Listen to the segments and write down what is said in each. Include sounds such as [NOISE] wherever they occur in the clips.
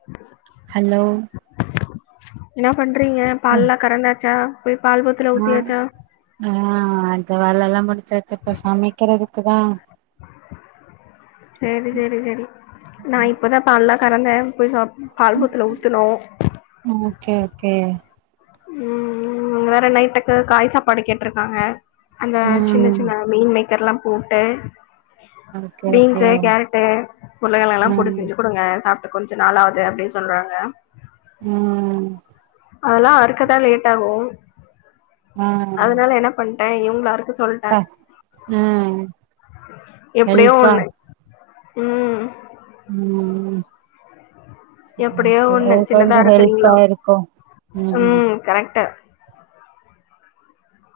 [INAUDIBLE] Hello என்னா பண்றீங்க ஆ பால்லா கறந்தாச்சா போய் பால் பூத்துல ஊத்தியாச்சா ஆ அந்த வேலல்லா முடிச்சாச்சு இப்ப சமைக்கிறதுக்கு தா சேரி சேரி சேரி நா இப்பதா பால்லா கறந்தே போய் பால் பூத்துல ஊத்துனொ ஓகே ஓகே ம் வேற நைட்டுக்கு காய் சாப்பாடு கேட்ருக்காங்க அந்த ம் சின்ன சின்ன மீன் மேக் கர்லா போட்டு ஓகே ஓகே பீன்ஸ் கேரட்டு உருளகெழங்கல்லா ம் போட்டு செஞ்சு குடுங்க சாப் கொஞ்ச நாள் ஆகுது அப்டின் சொல்றாங்க ம் அதெல்லா அறுக்கதா லேட் ஆகு ஆ அதுனால என்ன பண்டேன் இவுங்கள அருக்க சொல்டேன் பஸ் ம் எப்டியோ ஹெல்ப்பா ஒண்ணு ம் ம் ம் எப்டியோ சேரி ஒண்ணு அது சின்னதா கொஞ்சோ ஹெல்பா அறுக்குறீங்களோ இருக்கும் ம் ம் ம் கரெக்ட்டு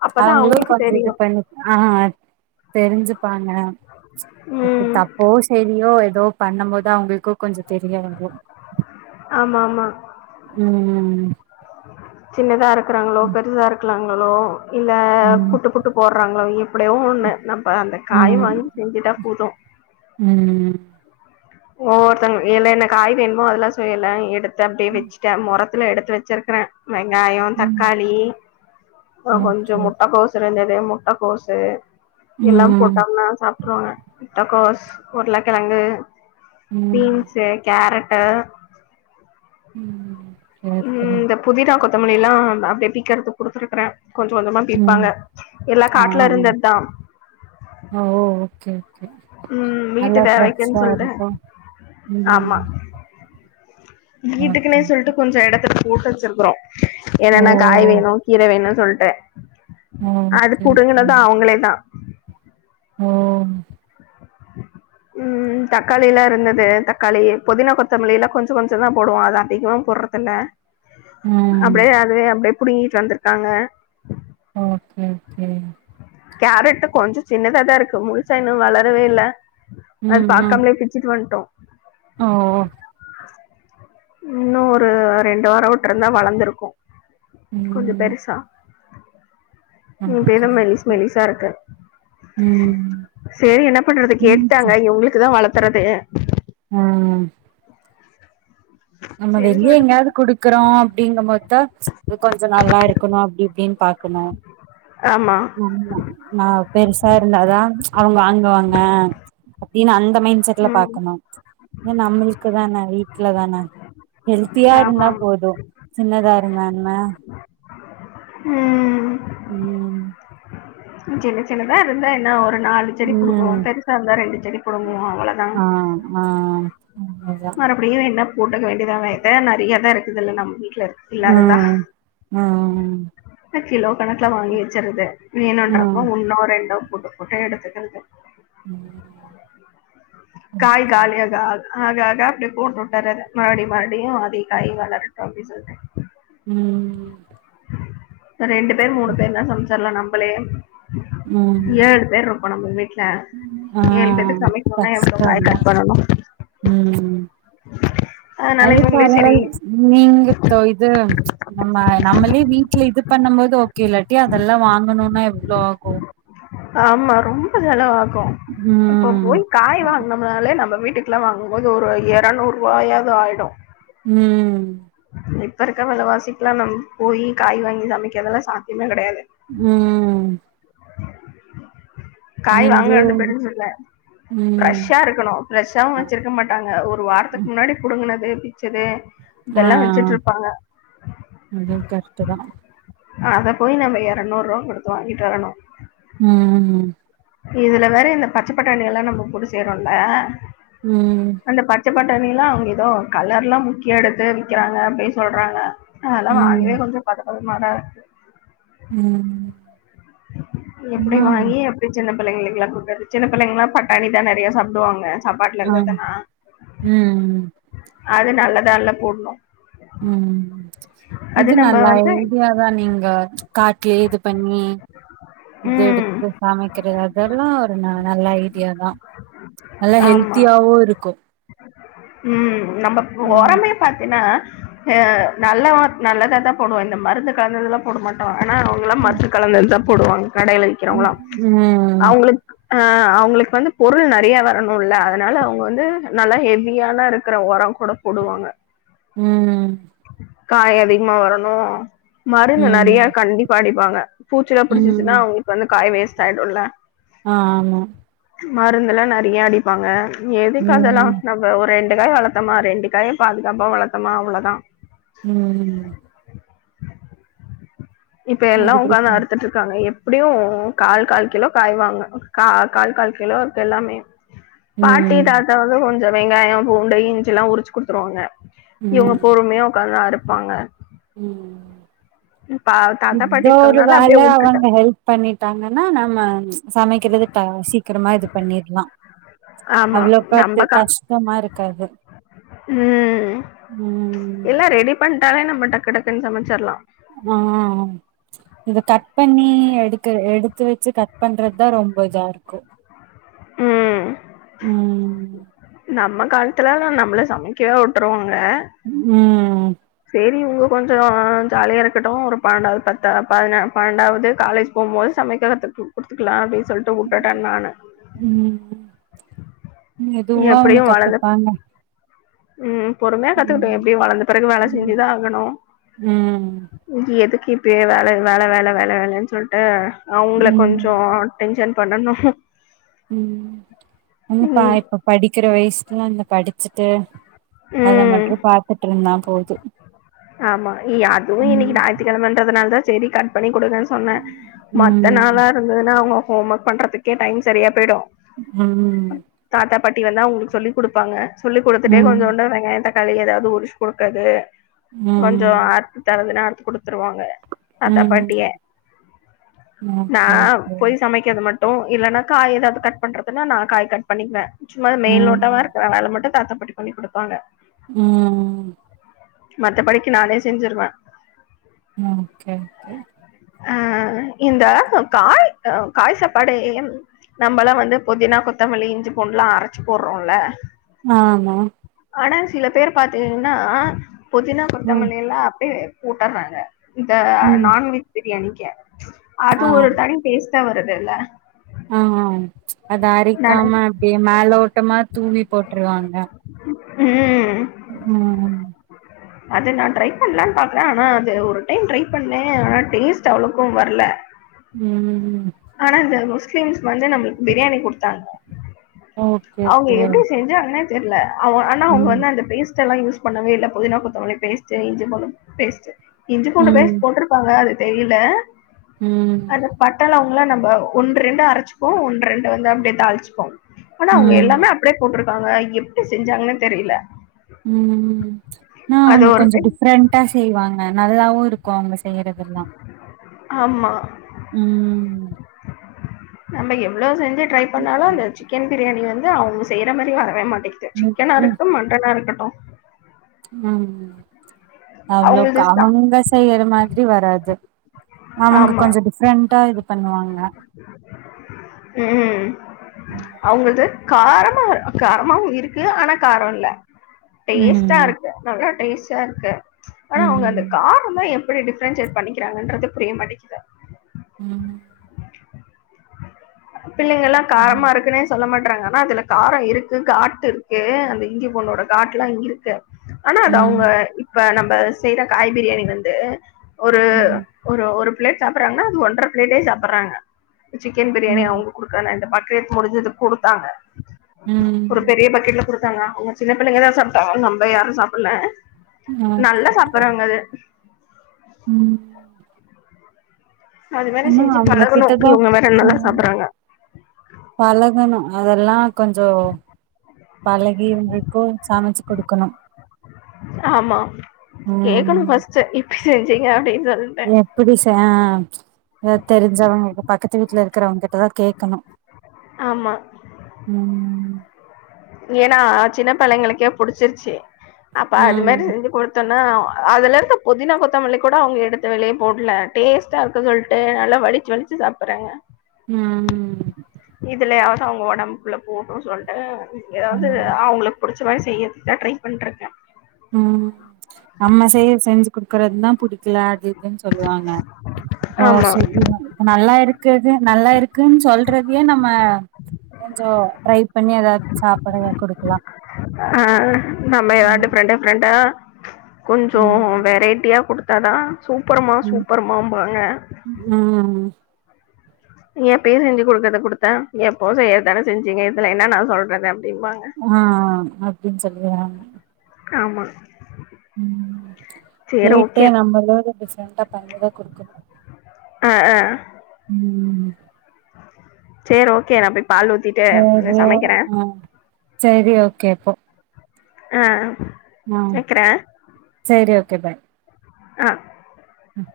அப்பதான் அவுங்களு அவங்களுக்கு கொஞ்சோ இது தெரியும். பண்ணி ஆ தெரிஞ்சுப்பாங்க ம்ச் எப்டி ம். தப்போ செரியோ ஏதோ பண்ணும் போதா அவங்களுக்கு கொஞ்சோ தெரிய வரும் ஆமா ஆமா ம் ம் ம் சின்னதா இருக்கிறாங்களோ பெருசா இருக்கலாங்களோ இல்ல ம் கூட்டு புட்டு போடுறாங்களோ எப்டியோ ஒன்னு நம்ம அந்த காய் ம் வாங்கி செஞ்சுட்டா போதும் ம் ஒவ்வொருத்தங்க என்ன என்ன காய் வேணுமோ அதெல்லா செய்யல எடுத்த அப்டியே வச்சு சேன் முரத்துல எடுத்து வச்சிருக்கறேன் வெங்காயம் ம் தக்காளி ஆ கொஞ்சோ ஓகே முட்டக்கோசு இருந்தது முட்டக்கோசு எல்லாம் ம் போட்டோம்னா சாப்பிட்டுருவாங்க முட்டக்கோஸ் உருளக்கிழங்கு ம் பீன்ஸ்ஸு கேரட்டு ம் ம் ம் இந்த புதினா கொத்தமல்லி எல்லா அப்டி அப்டி கிரதுக்கு குடுத்துருக்கறேன் கொஞ்சம் கொஞ்சமா ம் பிப்பாங்க எல்லா ஆ காட்டுல இருந்தது தா ஓ ஓகே ஓகே ம் வீட்டு நல்லா தேவைக்குன்னு ஃபிரஷா சொல்ட்டு இருக்கும் ம் வீட்டுக்குனே ஓகே சொல்லிட்டு கொஞ்சம் இடத்துல போட்டு வச்சிருக்கறோம் ஓ என்னென்னா காய் வேணும் கீர வேணும்னு சொல்லிட்டு அது ஓகே ஓகே புடுங்கினது அவங்களே தா ஓ [INAUDIBLE] ம் தக்காளி எல்லா இருந்தது தக்காளி புதினா கொத்தமல்லி எல்லா கொஞ்ச கொஞ்ச தா போடுவோம் அது அதிகம் போடுறதுயில்ல ம் அப்டியே அது அப்டியே புடுங்கிட்டு வந்திருக்காங்க ஓகே ஓகே கேரட் கொஞ்சோ சின்னதா தான் இருக்கு முழுச்சா இன்னு வளரவே இல்ல அது ம் ம் பாகக்காமலே பிச்சுட்டு வந்துட்டோம் ஓ ஓ ஓ இன்னு ஒரு ரெண்டு வாரோ விட்டிருந்தா வளர்ந்திருக்கு ம் பெரிசா ம் இப்பென்ன ஓகே மெலிஸ் மெலிஸா இருக்கு ம் செரி என்ன பண்றது கேட்டுட்டாங்க ம் இவங்களுக்குதா வளர்த்துறதே ம் நம்ம சரி வெளியே சொல்லிட்டு எங்கயாவது பிச்சு குடுக்குறோ அப்டிங்கும் போதுதா கொஞ்ச நல்லா இருக்கணு அப்டி இப்டின்னு பாக்கணு [INAUDIBLE] ஆமா [UNINTELLIGIBLE] நா பெருசா இருந்தாதா ம்ச் அவங்க வாங்குவாங்க அப்டின்னு அந்த மைண்ட் செட்ல ம் பாக்கணு இது நம்மளுக்கு தான வீட்டுல தான ஹெல்த்தியா ஆமா இருந்தா ஆமா போது சின்னதா இருந்தா என்ன ம் ம் சின்ன சின்னதா இருந்தா என்னா ஒரு நாலு செடி கொடுக்குவோ ம் பெருசா இருந்தா ரெண்டு செடி புடுங்குவோ அவ்வளோதா ஆ ஆ அவ்ளோதா மறுபடியு என்ன போட்டுக்க வேண்டியதா வேத நெறையாதா இருக்குது இல்ல நம்ம வீட்டுல இருக்கு இல்லாததா ம்ம் கிலோ கணக்குல வாங்கி வச்சறது ம் வேண்ணுன்றப்ப ஒன்னோ ரெண்டோ போட்டு போட்டு எடுத்துக்கறது ம் [INAUDIBLE] காய் காலியாக ஆக ஆக ஆக அப்டி போட்டு விட்டர்ரது மறுபடி மறுபடியு அதே காய் வளரட்டும் அப்டின் சொல்லிட்டு ம் ரெண்டு பேர் மூணு பேர் தா சமைச்சிடலா நம்மளே ம் ஏழு பேர் இருக் நம்ம வீட்டுல ஆ ஏழு பேத்து சமைக்கணும்னா எவ்வளவு காய் கஷ்டந்தா கட் பண்ணணு ம் அதனால அது இவங்களே சரி பரவல்ல நீங்க தொய்த்து நம்ம நம்மளயே வீட்ல இது பண்ணும் போது ஓகே இல்லாட்டி அதெல்லா வாங்கணும்னா எவ்ளோ ஆகு ஆமா ரொம்ப செலவாகு இப்ப ம் போய் காய் வாங்கன நம்னாலே நம்ம வீட்டுக்குல்லா வாங்கும் போது ஒரு இரநூறு ரூபாயாது ஆயிடு ம் இப்ப இருக்க விலவாசிக்க எல்லா நம்ம போய் காய் வாங்கி சமைக்குறத்துல்லா சாத்தியமே கிடையாது ம் காய் நீங்களு வாங்கறது பெருசுல்ல ம் ஃப்ரெஷ்ஷா இருக்கு கன்னு அ வச்சிருக்க மாட்டாங்க ஒரு வாரத்துக்கு ம். முன்னாடி புடுங்கனது பிச்சது ஆ இதெல்லா வச்சுட்டு இருப்பாங்க அதுவும் கருட் தா அத போய் நம்ம இரநூறு ரூபா கொடுத்து வாங்கிட்டு வரணு ம் ம் இதுல வேற இந்த பச்ச பட்டாணி எல்லா நம்ம கூட செய்யறோம்ல ம் அந்த பச்ச பட்டணி எல்லா அவங்க ஏதோ கலர் எல்லா முக்கி எடுத்து விறக்கிறாங்க அப்டின்னு சொல்றாங்க அதெல்லா வாங்கவே ம் கொஞ்ச பத பதமாரா இருக்கு ம் [UNINTELLIGIBLE] எப்டி ஆ வாங்கி அப்டி சின்ன பிள்ளைங்களுக்கு எல்லா கொடுக்கிறது சின்ன பிள்ளைங்களலா பட்டாணி தா நெறைய சாப்டுவாங்க சாப்ட்டுல ஆ இருந்ததுனா ம் அது நல்லதா இல்ல போடணு ம் இது நம்ம நல்லா வந்து இதுதா நீங்க காட்டலயே இது பண்ணி இது ம் எடுத்து சமைக்கிறது அதெல்லா ஒரு ந நல்ல ஐடியா தா ம் [INAUDIBLE] நல்லா ஹெல்த்தியாவு இருக்கும் ம் நம்ம ம் ஓரமே பாத்தீன்னா அ நல்ல நல்லதா தா போடுவோ இந்த மருந்து கலந்ததெல்லா போட மாட்டோ ஆனா அவங்கல்லா. ம் மருந்து கலந்தது தா போடுவாங்க கடையில விக்கிறவங்களா ம் அவங்களுக்கு ஆ அவங்களுக்கு வந்து பொருள் நெறைய வரணும்ல அதனால அவங்க வந்து நல்லா ஹெவியான இருக்குற உர கூட போடுவாங்க காய் அதிகமா வரணு மருந்து நெறைய ம் கண்டிப்பா அடிப்பாங்க பூச்சிலா புடிச்சிச்சுன்னா ம் அவங்களுக்கு வந்து காய் வேஸ்ட் ஆயிடும்ல ஆ ஆமா மருந்துல்லா நெறைய அடிப்பாங்க எதுக்கு அதுல்லா ம் ஒரு ரெண்டு காய் வளத்தம்மா ரெண்டு காய் பாதுகாப்பா வளத்தமா அவுளோதா ம் இப்ப எல்லா உக்காந்து அதுக்கு அறுத்துட்டு காங்க எப்புடியு கால் கால் கிலோ காய்வாங்க கா கால் கால் கிலோக்கு எல்லாமே பாட்டி ம் தாத்தா வந்து கொஞ்ச வெங்காயோ பூண்டு இஞ்சில்லா உரிச்சு குடுத்துருவாங்க இவுங்க ம் பொறும்யா உக்காந்து அறுப்பாங்க ம் பா தாத்தா பாட்டி இத்தோ ஒரு இருக்கறதுனால வேல அப்டியே வுட்டுட்டே அவங்க ஹெல்ப் பண்ணிட் ட்டாங்கன்னா நம்ம சமக்கறது த சீக்கிரமா இது பண்ணிட்லா ஆமா அவ்ளோகா நம்ப அது கா கஷ்ட்டமா இருக்காது ம் ம் எல்லா ரெடி பண்ட்டாலே நம்ம டக்கு டக்குன் சமச்சற்லா ஆ இது கட் பண்ணி எடுக்க எடுத்து வெச்சு கட் பண்றத்தா ரொம்ப இதா இருக்கு ம் ம் நம்ம கால்த்துலா நம்ள சமக்கவே உட்டுருவாங்க ம் சேரி இவுங்க கொஞ்ச ஜாலியா இருக்கட்டு ஒரு பன்னண்டாவ்து பத்தா பதின பன்னண்டாவுது காலேஜ் போம்மோது சமக்ககத்து குட்த்துக்லா அப்டின் சொல்ட்டு உட்டுட்ட நானு ம் மெதுவா அவுங்க எப்டியு வளந்த கத்துப்பாங்க ம் பொறும்யா கத்துக்குட்டு ம் எப்டியு வளந்த பெறகு வேல ம் செஞ்சுதா ஆகணு ம் இ எதுக்கு இப்யே வேல வேல வேல வேல வேலன் சொல்ட்டு அவ்ங்ள ம் கொஞ்சோ டென்ஷன் பண்ணனு ம் என்னப்பா இப்ப படிக்கிற வய்சலா இந்த படிச்ட்டு அத ம் மட்ரு பாத்துட்ருந்தா போது ஆமா இ அதுவு இன்னிக்கி ம் ஞாயித்த்க்கெழமன்றத் நாலதா செரி கட் பண்ணி குடுங்கன் சொன்ன மத்த ம் நாளா இருந்ததுன்னா அவுங்க ஹோம் ஒர்க் பண்றதுக்கே டைம் சரியா பெய்டு ம் தாத்தா பாட்டி வந்தா அவுங்ளுக்கு சொல்லி குடுப்பாங்க சொல்லி குடுத்துட்டே ம் கொஞ்சசோன்டு வெங்காய தக் தளி எதாவ்து உரிச் குடுக்கர்து கொஞ்சோ ம் ஆறுத்து தரதுன்ன அறுத் குடுத்துருவாங்க தாத்தா ம் பாட்டிய நா ஓகே ஓகே போய் சமைக்கர்து மட் டு இல்லன்னா காய் எதாவ்து கட் பண்றதுன்னா நா காய் கட் பண்ணிக்குவ சும்ம மேல் ஓட்டவர் ம் அ அத மட்டு தாத்தா பாட்டி பண்ணி குடுப்பாங்க ம் மத்த படிக்கு நானே செஞ்சிருவ ம் கே கே அ இந்த காய் அ காய் சாப்பாடு நம்பல்லா வந்து புதினா கொத்தமல்லி இஞ்சி பூண்டுல்லா அரச்சு போற்றோல்ல ஆமா ஆனா சில பேர் பாத்தீங்கன்னா பொதினா ம் கொத்தமல்லி எல்லா அப்பே போட்ட நாங்க இந்த ம் நான்வெஜ் பிரியாணிக்கே அது ஆ ஒரு தனி டேஸ்ட்டா வரதுல்ல ஆ ஹா அத நானு அரிக்காம அப்டியே மேலோட்டமா தூவி போட்ருவாங்க ம் ம் அது நா ட்ரை பண்ணலான்னு பாக்குற ஆனா அது ஒரு டைம் ட்ரை பண்ணே ஆனா டேஸ்ட்டு அவ்ளோக்கு வரல ம் ஆனா இந்த முஸ்லிம்ஸ் வந்து நம்மளுக்கு பிரியாணி குடுத்தாங்க ஓகே அவுங்க ஓகே எப்டி செஞ் சாங்கனே தெரில அவ ஆனா அவுங்க ம் வந்து அந்த பேஸ் [UNINTELLIGIBLE] ல்லாம் யூஸ் பண்ணவே இல்ல புதினா கொத்தமல்லி பேஸ்ட்டு இஞ்சி பூண்டு பேஸ்ட்டு இஞ்சி‌ பூண்டு ம் பேஸ்ட் போற்று ப்பாங்க அது தெரியல ம் பட்ட லவங்கோலா நம்ப ஒன்று ரெண்டு அரைச்சிப்போ ஒன்று ரெண்டு வந்து அப்டியே தாளிச்சுப்போ ஆனா அவுங்க ம் எல்லாமே அப்டியே போட்ருக்காங்க எப்டி செஞ்சாங்கன்னே தெரில ம் ம் ஆனா அவுங்க கொஞ்சோ டைம் டிஃப்ரெண்டா செய்வாங்க நல்லாவு இருக் கு அவுங்க செய்யறதெல்லா ஆமா ம் நம்ப எவ்ளோ செஞ்சு ட்ரை பண்ணாலு ம் அந்த சிக் சிக்கன் பிரியாணி வந்து அவுங்க செய்ற மாரி வரவே மாட்டேது சிக்கன ம் இருக்கட்டு மட்டனா இருக்கட்டு ம் அவ்ளோ அவங்களது கா சா அவுங்க செய்யற மாரி வராது அவுங்க ஆமா. கொஞ்சோ டிஃப்ரெண்ட்டா இது பண்ணுவாங்க ம் ம் அவுங்குள்ட்ட காரமா காரமாவு இருக்கு ஆனா காரோ இல்ல டேஸ்ட்டா ம். இருக்கு நல்லா டேஸ்ட்டா இருக்கு ஆனா அவுங்க அந்த ம். காரோதா எப்பிடி டிஃப்ரென்சேட் பண்ணிக்கிறாங்கன்றதே புரிய மாடேங்க்குது ம் பிள்ளைங்க எல்லா காரமா ம். இருக்குன்னே சொல்ல மாட்றாங்க ஆனா அதுல காரோ இருக்கு காட்டு இருக்கு அந்த இஞ்சி பூண்டோட காட்லா இருக்கு ஆனா அது அவுங்க ம். இப்ப நம்ப செய்யிற காய் பிரியாணி வந்து ஒரு ம். ஒரு ஒரு பிளேட் சாப்புறாங்க அது ஒன்ற பிளேட்டே சாப்புறாங்க சிக்கன் பிரியாணி ம். அவுங்க குடுக்கல இந்த பக் கேட் முடிஞ்சது குடுத்தாங்க ஒரு ம். பெரிய பக்கெட்ல குடு த்தாங்க அவுங்க சின்ன பிள்ளைங்கதா சாப்ட்டாங்க நம்ப யாரு சாப்புல ஓகே நல்லா ஓகே. சாப்புறாங்க அத ம் அது மாரி ஆனா செஞ்சி அவங்க பழகணு கிட்டதா இவுங்க வேற நல்லா சாப்பறாங்க பழகுணு அதெல்லா கொஞ்சோ பழகி இருந்துக்கோ சமச்சி குடுக்குணும் ஆமா கேக்குணு ம் ஃபஸ்ட்டு எப்பி செஞ்சீங்க அப்டின்னு சொல் எப்பிடி சா ஆ தெரிஞ்சவுங்க பக்கத்து வீட்ல இருக்குறவுங்க கிட்டதா கேக்கணு ஆமா ம் ஏனா சின்ன பிள்ளைங்களுக்கே புடிச்சிருச்சி அப்ப அது மாரி ம். செஞ்சி குடு த்தோனா அதுல இருக்க பொதினா கொத்தமல்லி கூட அவுங்க எடுத்து வெளிய போட்ல டேஸ்டா இருக்கு சொல்ட்டு நல்லா வலிச் சி வலிச்சி சாப்பறாங்க ம். இதுலயாவது அவுங்க ஒடம்குள்ள போடுன் சொல்ட்டு ஏதாவது ம். அவுங்குளுக்கு புடிச்ச மாரி செய்யறதுக்குதா ட்ரை பண்ட்ருக்க ம் நம்ம செய்ய செஞ்சி குடுக்கறது தா புடிக்குல அதுஇதுன்னு சொல்லுவாங்க ஓ ஆமாம் செரி நல்லா இருக்குது நல்லா இருக்குன்னு சொல்றதியு நம்ம கொஞ்சோ ட்ரை பண்ணி எதாவது ஆ நம்ம எதாவ்து ம் டிஃப்ரெண்ட் டிஃப்ரெண்டா கொஞ்சோ ம் வெரைட்டியா குடுத்தா தா சூப்பருமா சூப்பருமாம்பாங்க ஆ எப்பயு செஞ்சு குடுக்கறத குடுத்தா எப்போ செய்யற்தானே செஞ்சீங்க இதுல என்ன நா சொல்றது அப்டின்ம்பாங்க ஆ அப்டின் சொல்லுவியா ஆமா ம் கேட்டா நம்ம எதாவ்து டிஃப்ரெண்டா பண்ணிதா குடுக்கணு ஆ ஆ ம் சேரி ஓகே நா போய் பாலு ஊத்திட் சேரியா ஆ சேரி ஓகே போ ஆ ஆ வைக்கிறேன் சேரி ஓகே பாய் ஆ ம்